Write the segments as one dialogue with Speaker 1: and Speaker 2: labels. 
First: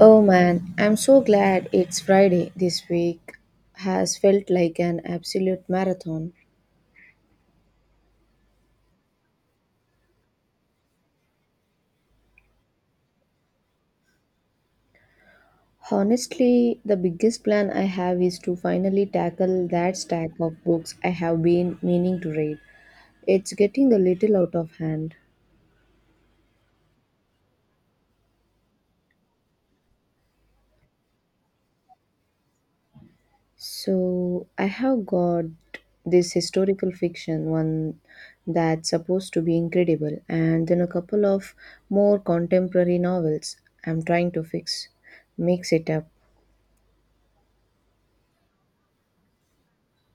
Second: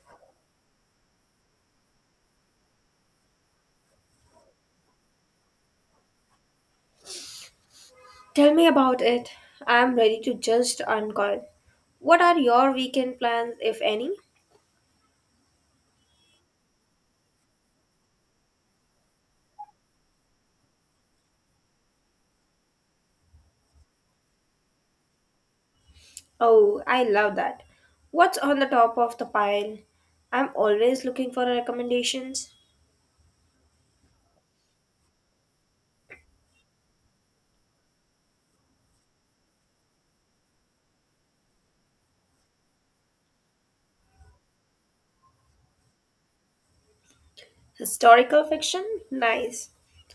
Speaker 1: Oh man, I'm so glad it's Friday. This week has felt like an absolute marathon.
Speaker 2: Tell me about it. I am ready to just uncoil. What are your weekend plans, if any?
Speaker 1: Honestly, the biggest plan I have is to finally tackle that stack of books I have been meaning to read. It's getting a little out of hand.
Speaker 2: Oh, I love that. What's on the top of the pile? I'm always looking for recommendations.
Speaker 1: So, I have got this historical fiction one that's supposed to be incredible, and then a couple of more contemporary novels I'm trying to fix mix it up.
Speaker 2: Historical fiction? Nice.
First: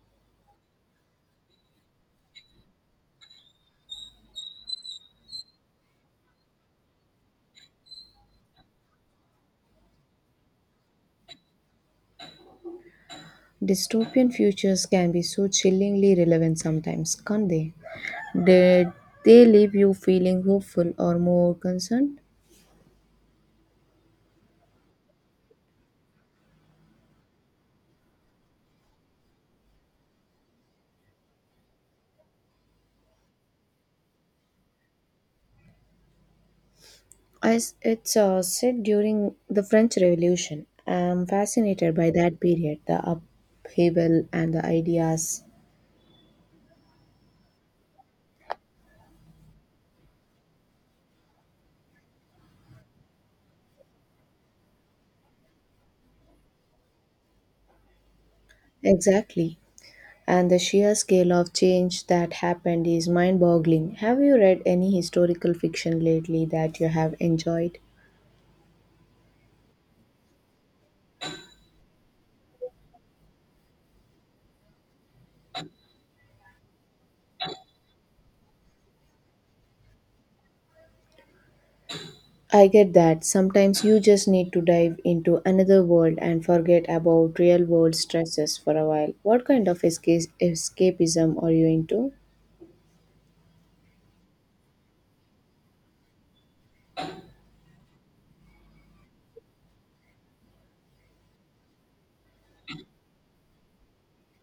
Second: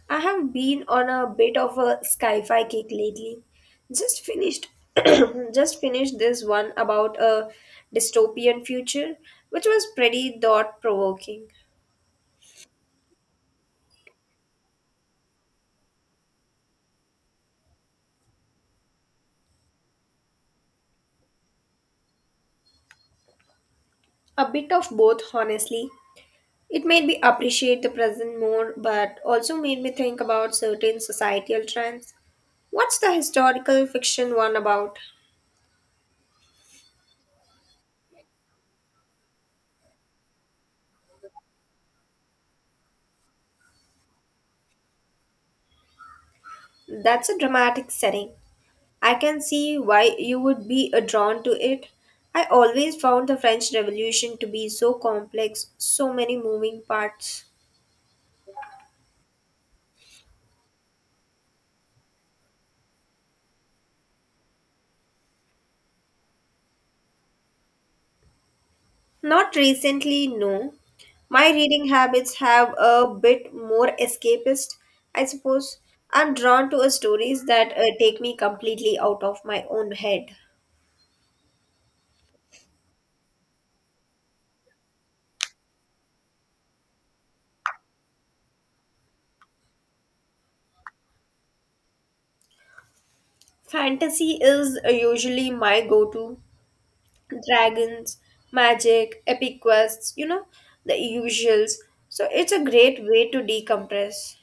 Speaker 2: I have been on a bit of a sci-fi kick lately. Just finished just finished this one about a dystopian future, which was pretty thought-provoking.
Speaker 1: Dystopian futures can be so chillingly relevant sometimes, can't they? Did they leave you feeling hopeful or more concerned?
Speaker 2: A bit of both, honestly. It made me appreciate the present more, but also made me think about certain societal trends. What's the historical fiction one about?
Speaker 1: As it's said during the French Revolution, I'm fascinated by that period, the upheaval and the ideas.
Speaker 2: That's a dramatic setting. I can see why you would be drawn to it. I always found the French Revolution to be so complex, so many moving parts.
Speaker 1: Exactly. And the sheer scale of change that happened is mind boggling. Have you read any historical fiction lately that you have enjoyed?
Speaker 2: Not recently, no. My reading habits have a bit more escapist, I suppose. I'm drawn to stories that take me completely out of my own head.
Speaker 1: I get that. Sometimes you just need to dive into another world and forget about real world stresses for a while. What kind of escapism are you into?
Speaker 2: Fantasy is usually my go to. Dragons, magic, epic quests, you know, the usuals. So it's a great way to decompress.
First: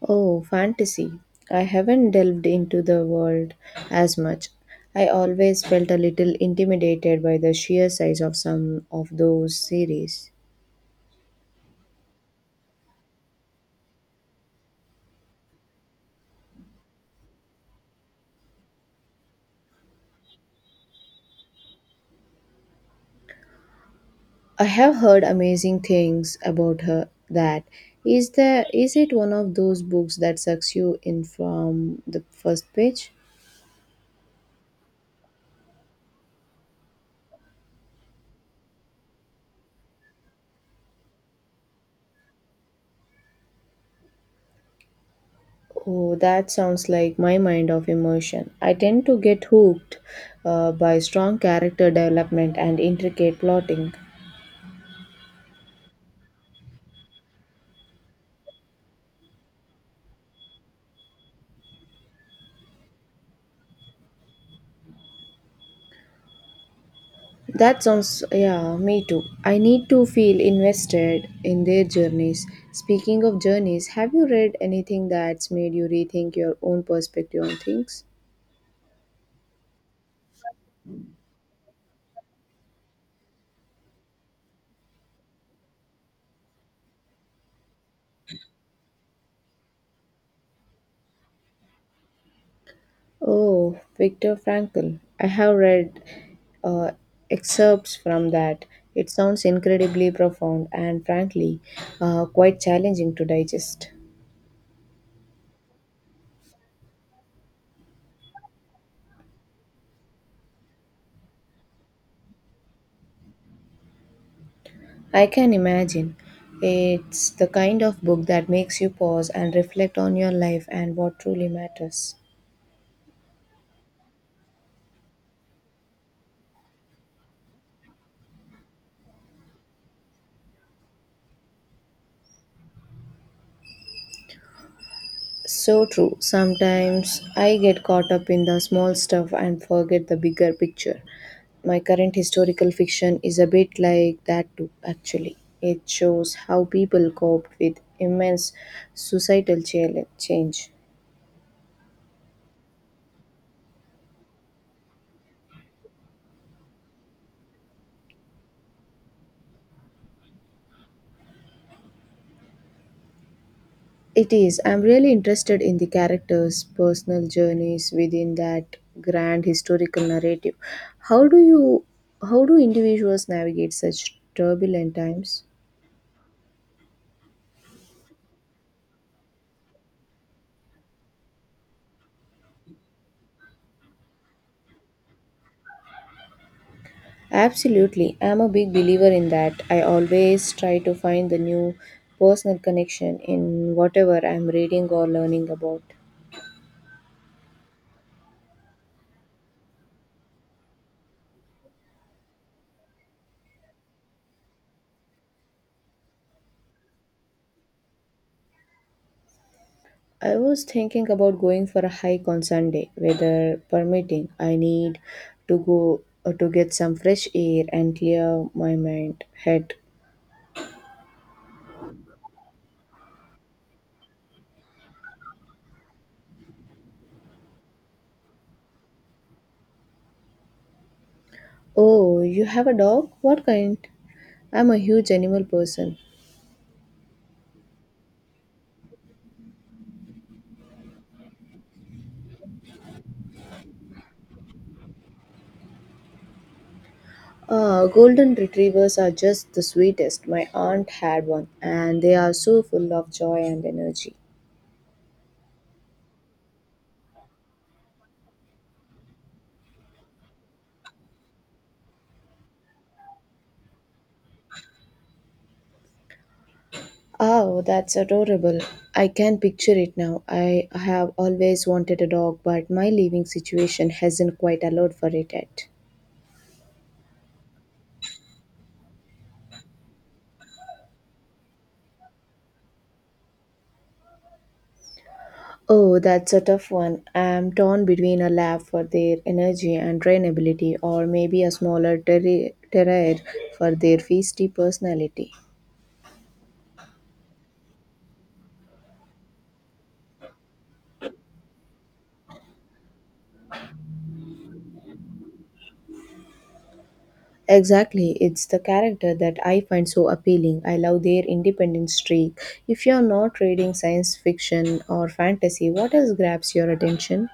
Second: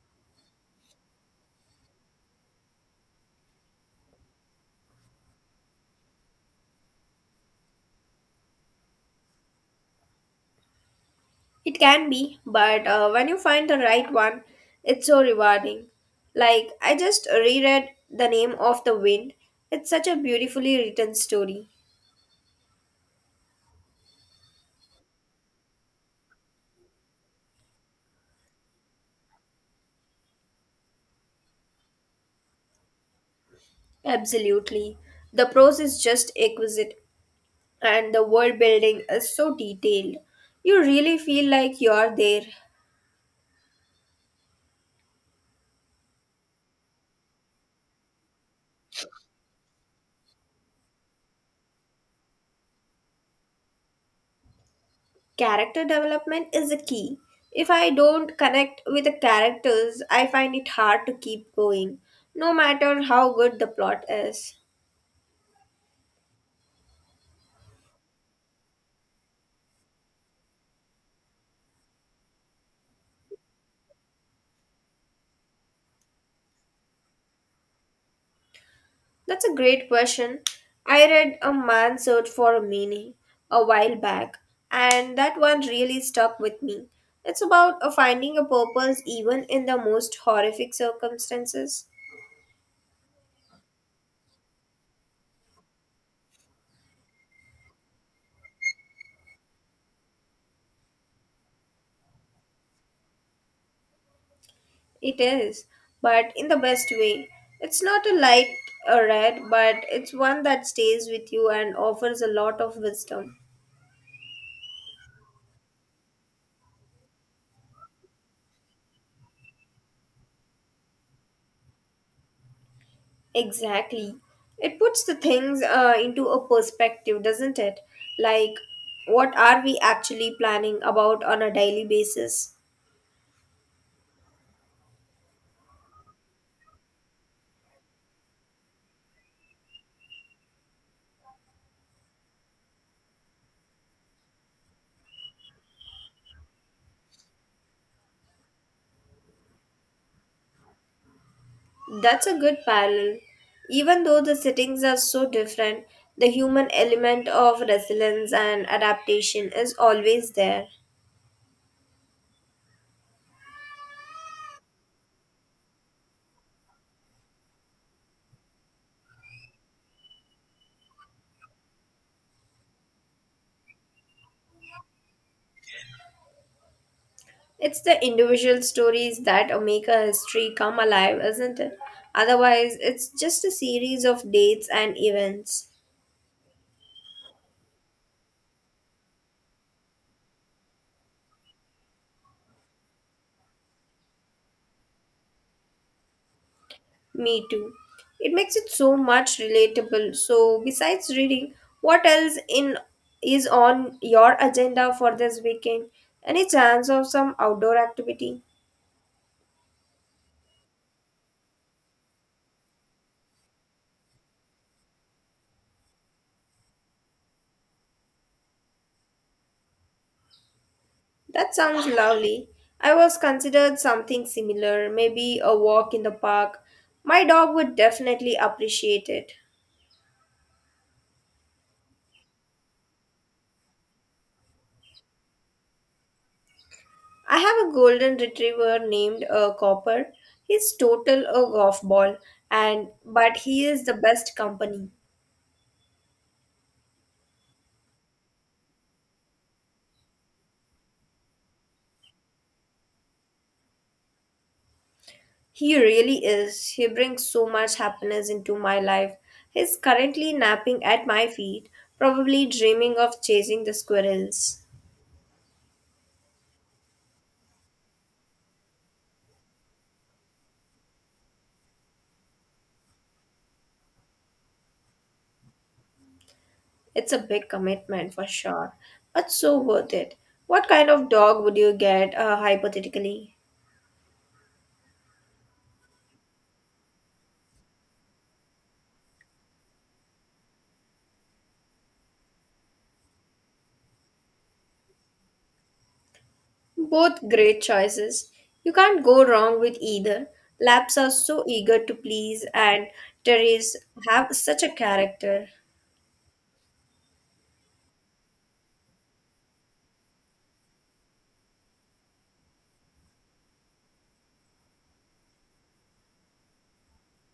Speaker 1: Oh, fantasy. I haven't delved into the world as much. I always felt a little intimidated by the sheer size of some of those series.
Speaker 2: It can be, but when you find the right one, it's so rewarding. Like, I just reread The Name of the Wind. It's such a beautifully written story.
Speaker 1: I have heard amazing things about her. That is the Is it one of those books that sucks you in from the first page?
Speaker 2: Absolutely. The prose is just exquisite, and the world building is so detailed. You really feel like you're there.
Speaker 1: Oh, that sounds like my mind of emotion. I tend to get hooked by strong character development and intricate plotting.
Speaker 2: Character development is a key. If I don't connect with the characters, I find it hard to keep going, no matter how good the plot is.
Speaker 1: That sounds, yeah, me too. I need to feel invested in their journeys. Speaking of journeys, have you read anything that's made you rethink your own perspective on things?
Speaker 2: That's a great question. I read A Man's Search for a Meaning a while back, and that one really stuck with me. It's about a finding a purpose even in the most horrific circumstances.
Speaker 1: Oh, Viktor Frankl. I have read uh, excerpts from that. It sounds incredibly profound and, frankly, quite challenging to digest.
Speaker 2: It is, but in the best way. It's not a light read, but it's one that stays with you and offers a lot of wisdom.
Speaker 1: I can imagine. It's the kind of book that makes you pause and reflect on your life and what truly matters.
Speaker 2: Exactly. It puts the things into a perspective, doesn't it? Like, what are we actually planning about on a daily basis?
Speaker 1: So true. Sometimes I get caught up in the small stuff and forget the bigger picture. My current historical fiction is a bit like that too, actually. It shows how people cope with immense societal change.
Speaker 2: That's a good parallel. Even though the settings are so different, the human element of resilience and adaptation is always there.
Speaker 1: It is. I'm really interested in the characters' personal journeys within that grand historical narrative. How do you how do individuals navigate such turbulent times?
Speaker 2: It's the individual stories that make a history come alive, isn't it? Otherwise, it's just a series of dates and events.
Speaker 1: Absolutely. I'm a big believer in that. I always try to find the new personal connection in whatever I'm reading or learning about.
Speaker 2: Me too. It makes it so much relatable. So, besides reading, what else in is on your agenda for this weekend? Any chance of some outdoor activity?
Speaker 1: I was thinking about going for a hike on Sunday, weather permitting. I need to go to get some fresh air and clear my mind head.
Speaker 2: That sounds lovely. I was considered something similar, maybe a walk in the park. My dog would definitely appreciate it.
Speaker 1: Oh, you have a dog? What kind? I'm a huge animal person.
Speaker 2: I have a golden retriever named Copper. He's total a golf ball and but he is the best company.
Speaker 1: Golden retrievers are just the sweetest. My aunt had one, and they are so full of joy and energy.
Speaker 2: He really is. He brings so much happiness into my life. He's currently napping at my feet, probably dreaming of chasing the squirrels.
Speaker 1: Oh, that's adorable. I can picture it now. I have always wanted a dog, but my living situation hasn't quite allowed for it yet.
Speaker 2: It's a big commitment for sure, but so worth it. What kind of dog would you get, hypothetically?
Speaker 1: Oh, that's a tough one. I'm torn between a lab for their energy and trainability, or maybe a smaller terrier for their feisty personality.
Speaker 2: Both great choices. You can't go wrong with either. Laps are so eager to please, and Terriers have such a character.
Speaker 1: Exactly, it's the character that I find so appealing. I love their independent streak. If you're not reading science fiction or fantasy, what else grabs your attention?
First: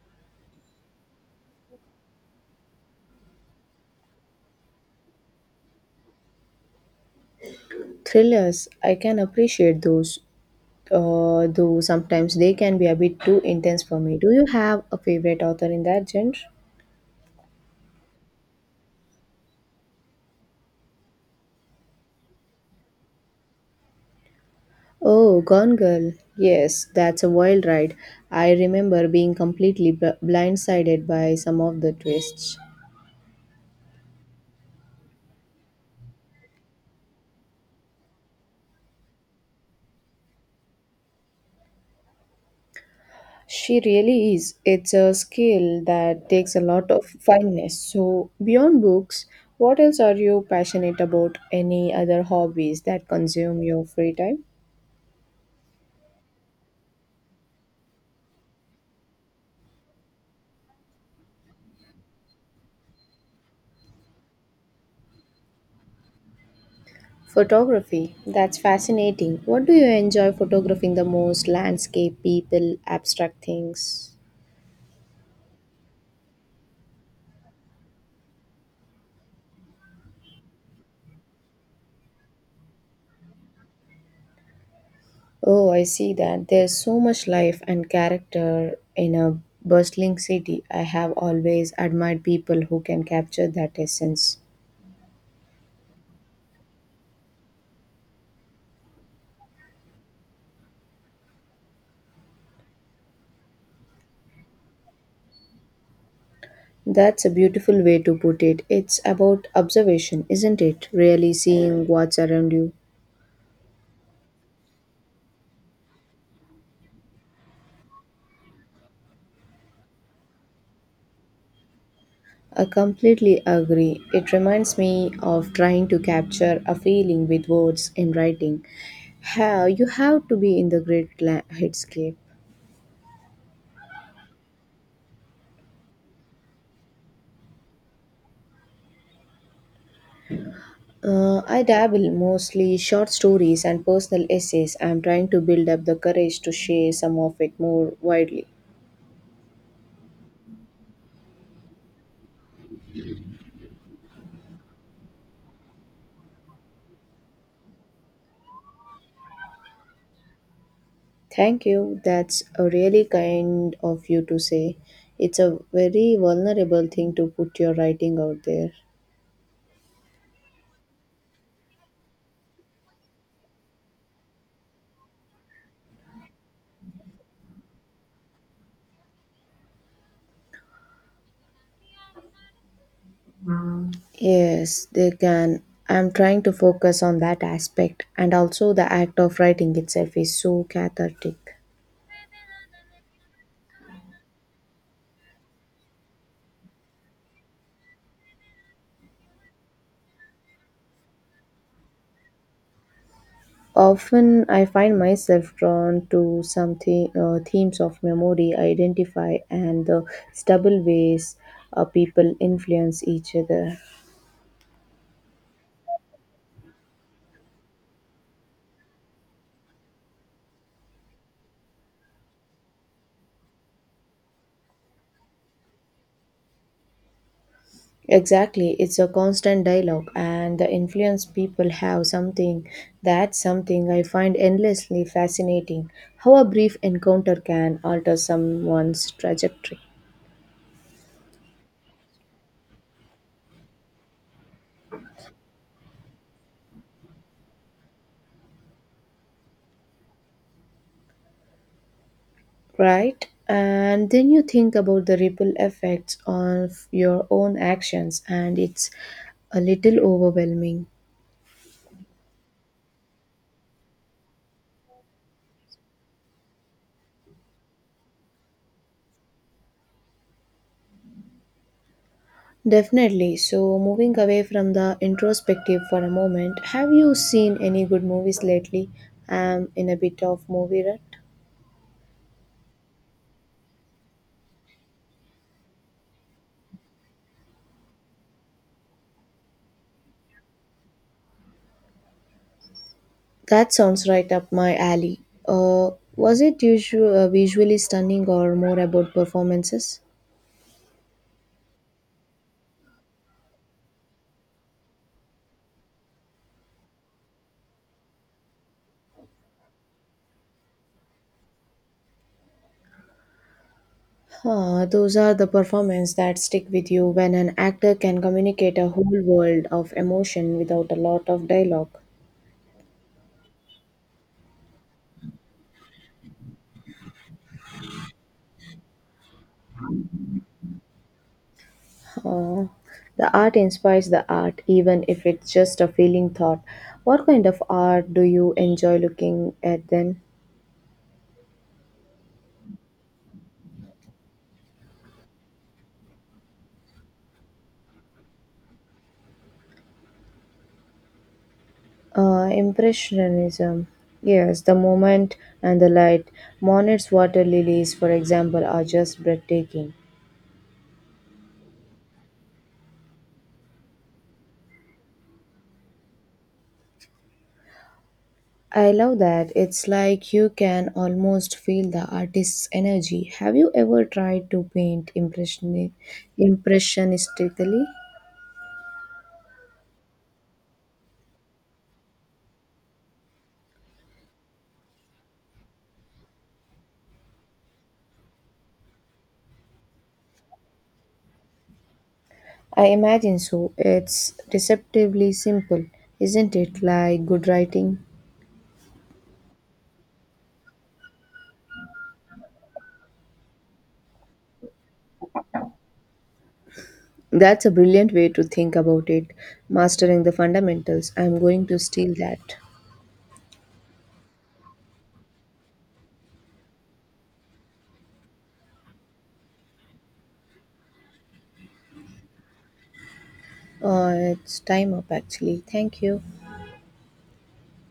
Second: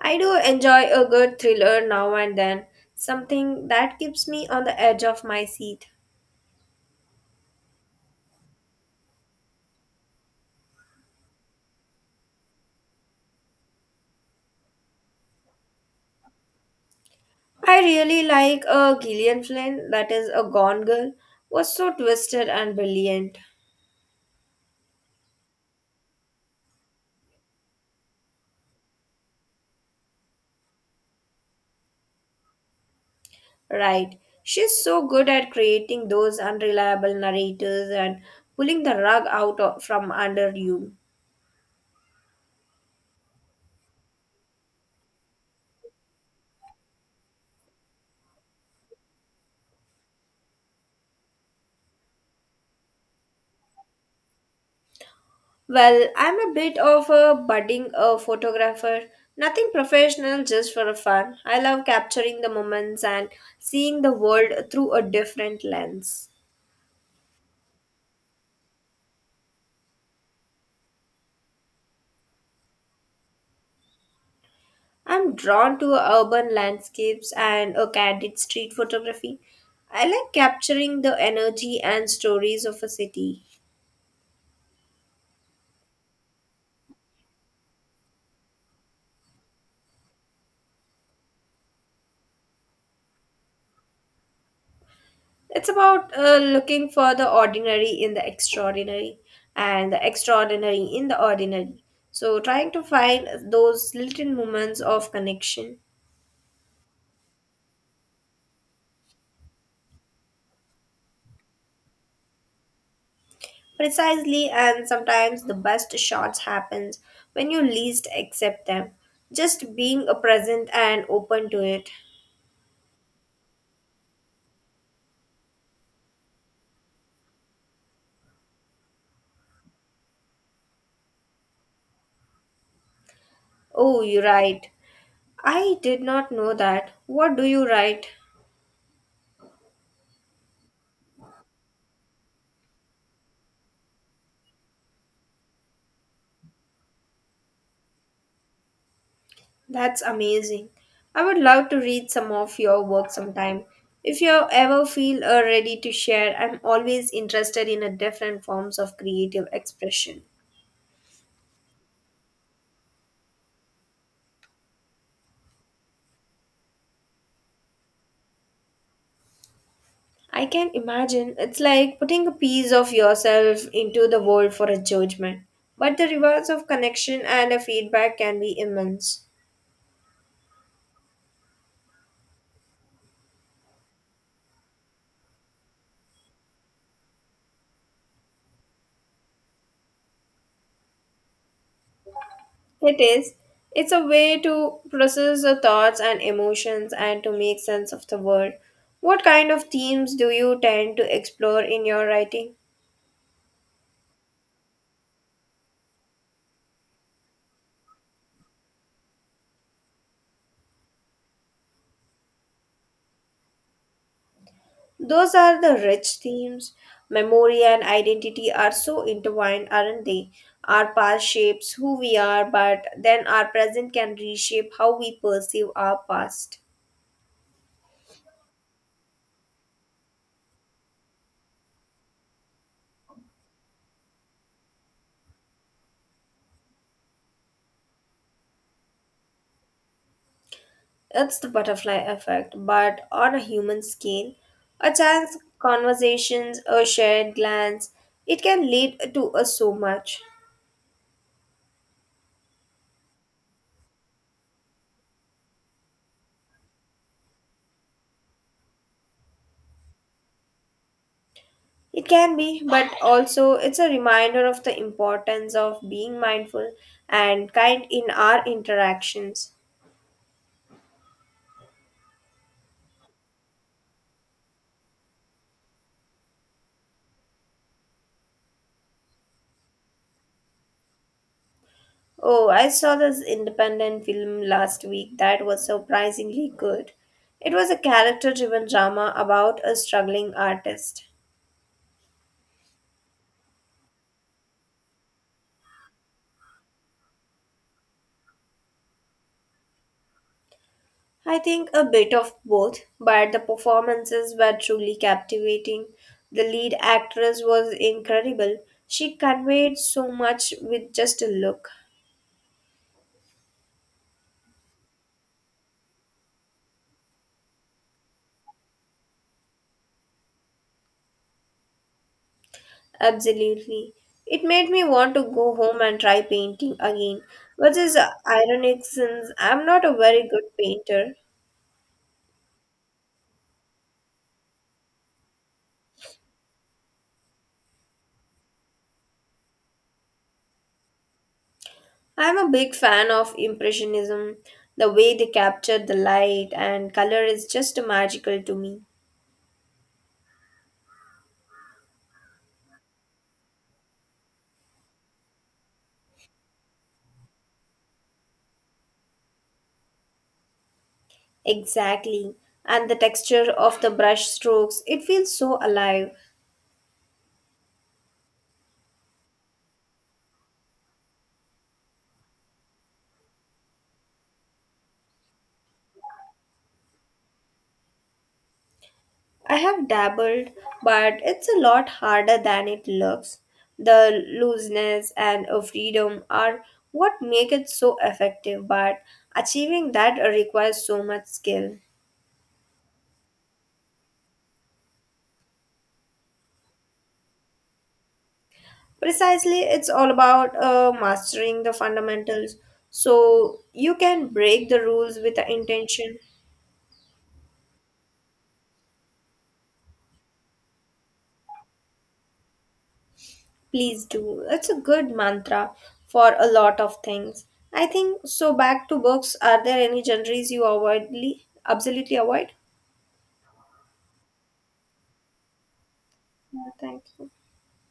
Speaker 2: I do enjoy a good thriller now and then, something that keeps me on the edge of my seat.
Speaker 1: Thrillers, I can appreciate those, though sometimes they can be a bit too intense for me. Do you have a favorite author in that genre?
Speaker 2: I really like a Gillian Flynn, that is a Gone Girl, was so twisted and brilliant.
Speaker 1: Oh, Gone Girl. Yes, that's a wild ride. I remember being completely blindsided by some of the twists.
Speaker 2: Right. She's so good at creating those unreliable narrators and pulling the rug from under you.
Speaker 1: She really is. It's a skill that takes a lot of fineness. So, beyond books, what else are you passionate about? Any other hobbies that consume your free time?
Speaker 2: Well, I'm a bit of a budding a photographer. Nothing professional, just for a fun. I love capturing the moments and seeing the world through a different lens.
Speaker 1: Photography. That's fascinating. What do you enjoy photographing the most? Landscape, people, abstract things?
Speaker 2: I'm drawn to urban landscapes and a candid street photography. I like capturing the energy and stories of a city.
Speaker 1: Oh, I see that. There's so much life and character in a bustling city. I have always admired people who can capture that essence.
Speaker 2: It's about looking for the ordinary in the extraordinary and the extraordinary in the ordinary. So, trying to find those little moments of connection.
Speaker 1: That's a beautiful way to put it. It's about observation, isn't it? Really seeing what's around you.
Speaker 2: Precisely, and sometimes the best shots happens when you least accept them. Just being a present and open to it.
Speaker 1: I completely agree. It reminds me of trying to capture a feeling with words in writing. How you have to be in the great headscape.
Speaker 2: Oh, you write. I did not know that. What do you write?
Speaker 1: I dabble mostly short stories and personal essays. I'm trying to build up the courage to share some of it more widely.
Speaker 2: That's amazing. I would love to read some of your work sometime. If you ever feel ready to share, I'm always interested in a different forms of creative expression.
Speaker 1: Thank you. That's a really kind of you to say. It's a very vulnerable thing to put your writing out there.
Speaker 2: I can imagine it's like putting a piece of yourself into the world for a judgment. But the rewards of connection and a feedback can be immense.
Speaker 1: Yes, they can. I'm trying to focus on that aspect, and also the act of writing itself is so cathartic.
Speaker 2: It is. It's a way to process the thoughts and emotions and to make sense of the world. What kind of themes do you tend to explore in your writing?
Speaker 1: Often, I find myself drawn to themes of memory, identify, and the stable ways people influence each other.
Speaker 2: Those are the rich themes. Memory and identity are so intertwined, aren't they? Our past shapes who we are, but then our present can reshape how we perceive our past.
Speaker 1: Exactly, it's a constant dialogue, and the influence people have, something I find endlessly fascinating. How a brief encounter can alter someone's trajectory.
Speaker 2: It's the butterfly effect, but on a human scale. A chance conversations, a shared glance, it can lead to us so much.
Speaker 1: Right? And then you think about the ripple effects of your own actions, and it's a little overwhelming.
Speaker 2: It can be, but also it's a reminder of the importance of being mindful and kind in our interactions.
Speaker 1: Definitely. So, moving away from the introspective for a moment, have you seen any good movies lately? I'm in a bit of movie rut.
Speaker 2: Oh, I saw this independent film last week that was surprisingly good. It was a character driven drama about a struggling artist.
Speaker 1: That sounds right up my alley. Uh, was it usual, visually stunning or more about performances?
Speaker 2: I think a bit of both, but the performances were truly captivating. The lead actress was incredible. She conveyed so much with just a look.
Speaker 1: Huh, those are the performances that stick with you when an actor can communicate a whole world of emotion without a lot of dialogue.
Speaker 2: Absolutely. It made me want to go home and try painting again, which is ironic since I'm not a very good painter.
Speaker 1: Huh. The art inspires the art, even if it's just a feeling thought. What kind of art do you enjoy looking at then?
Speaker 2: I'm a big fan of Impressionism. The way they captured the light and color is just magical to me.
Speaker 1: Impressionism. Yes, the moment and the light. Monet's water lilies, for example, are just breathtaking.
Speaker 2: Exactly. And the texture of the brush strokes, it feels so alive.
Speaker 1: I love that. It's like you can almost feel the artist's energy. Have you ever tried to paint impressionistically?
Speaker 2: I have dabbled, but it's a lot harder than it looks. The looseness and freedom are what make it so effective, but achieving that requires so much skill.
Speaker 1: I imagine so. It's deceptively simple, isn't it? Like good writing.
Speaker 2: Precisely, it's all about mastering the fundamentals so you can break the rules with the intention.
Speaker 1: That's a brilliant way to think about it. Mastering the fundamentals. I'm going to steal that.
Speaker 2: Please do. It's a good mantra for a lot of things. I think so. Back to books. Are there any genres you avoidly, absolutely avoid?
Speaker 1: It's time up actually. Thank you.
Speaker 2: Yeah, thank you.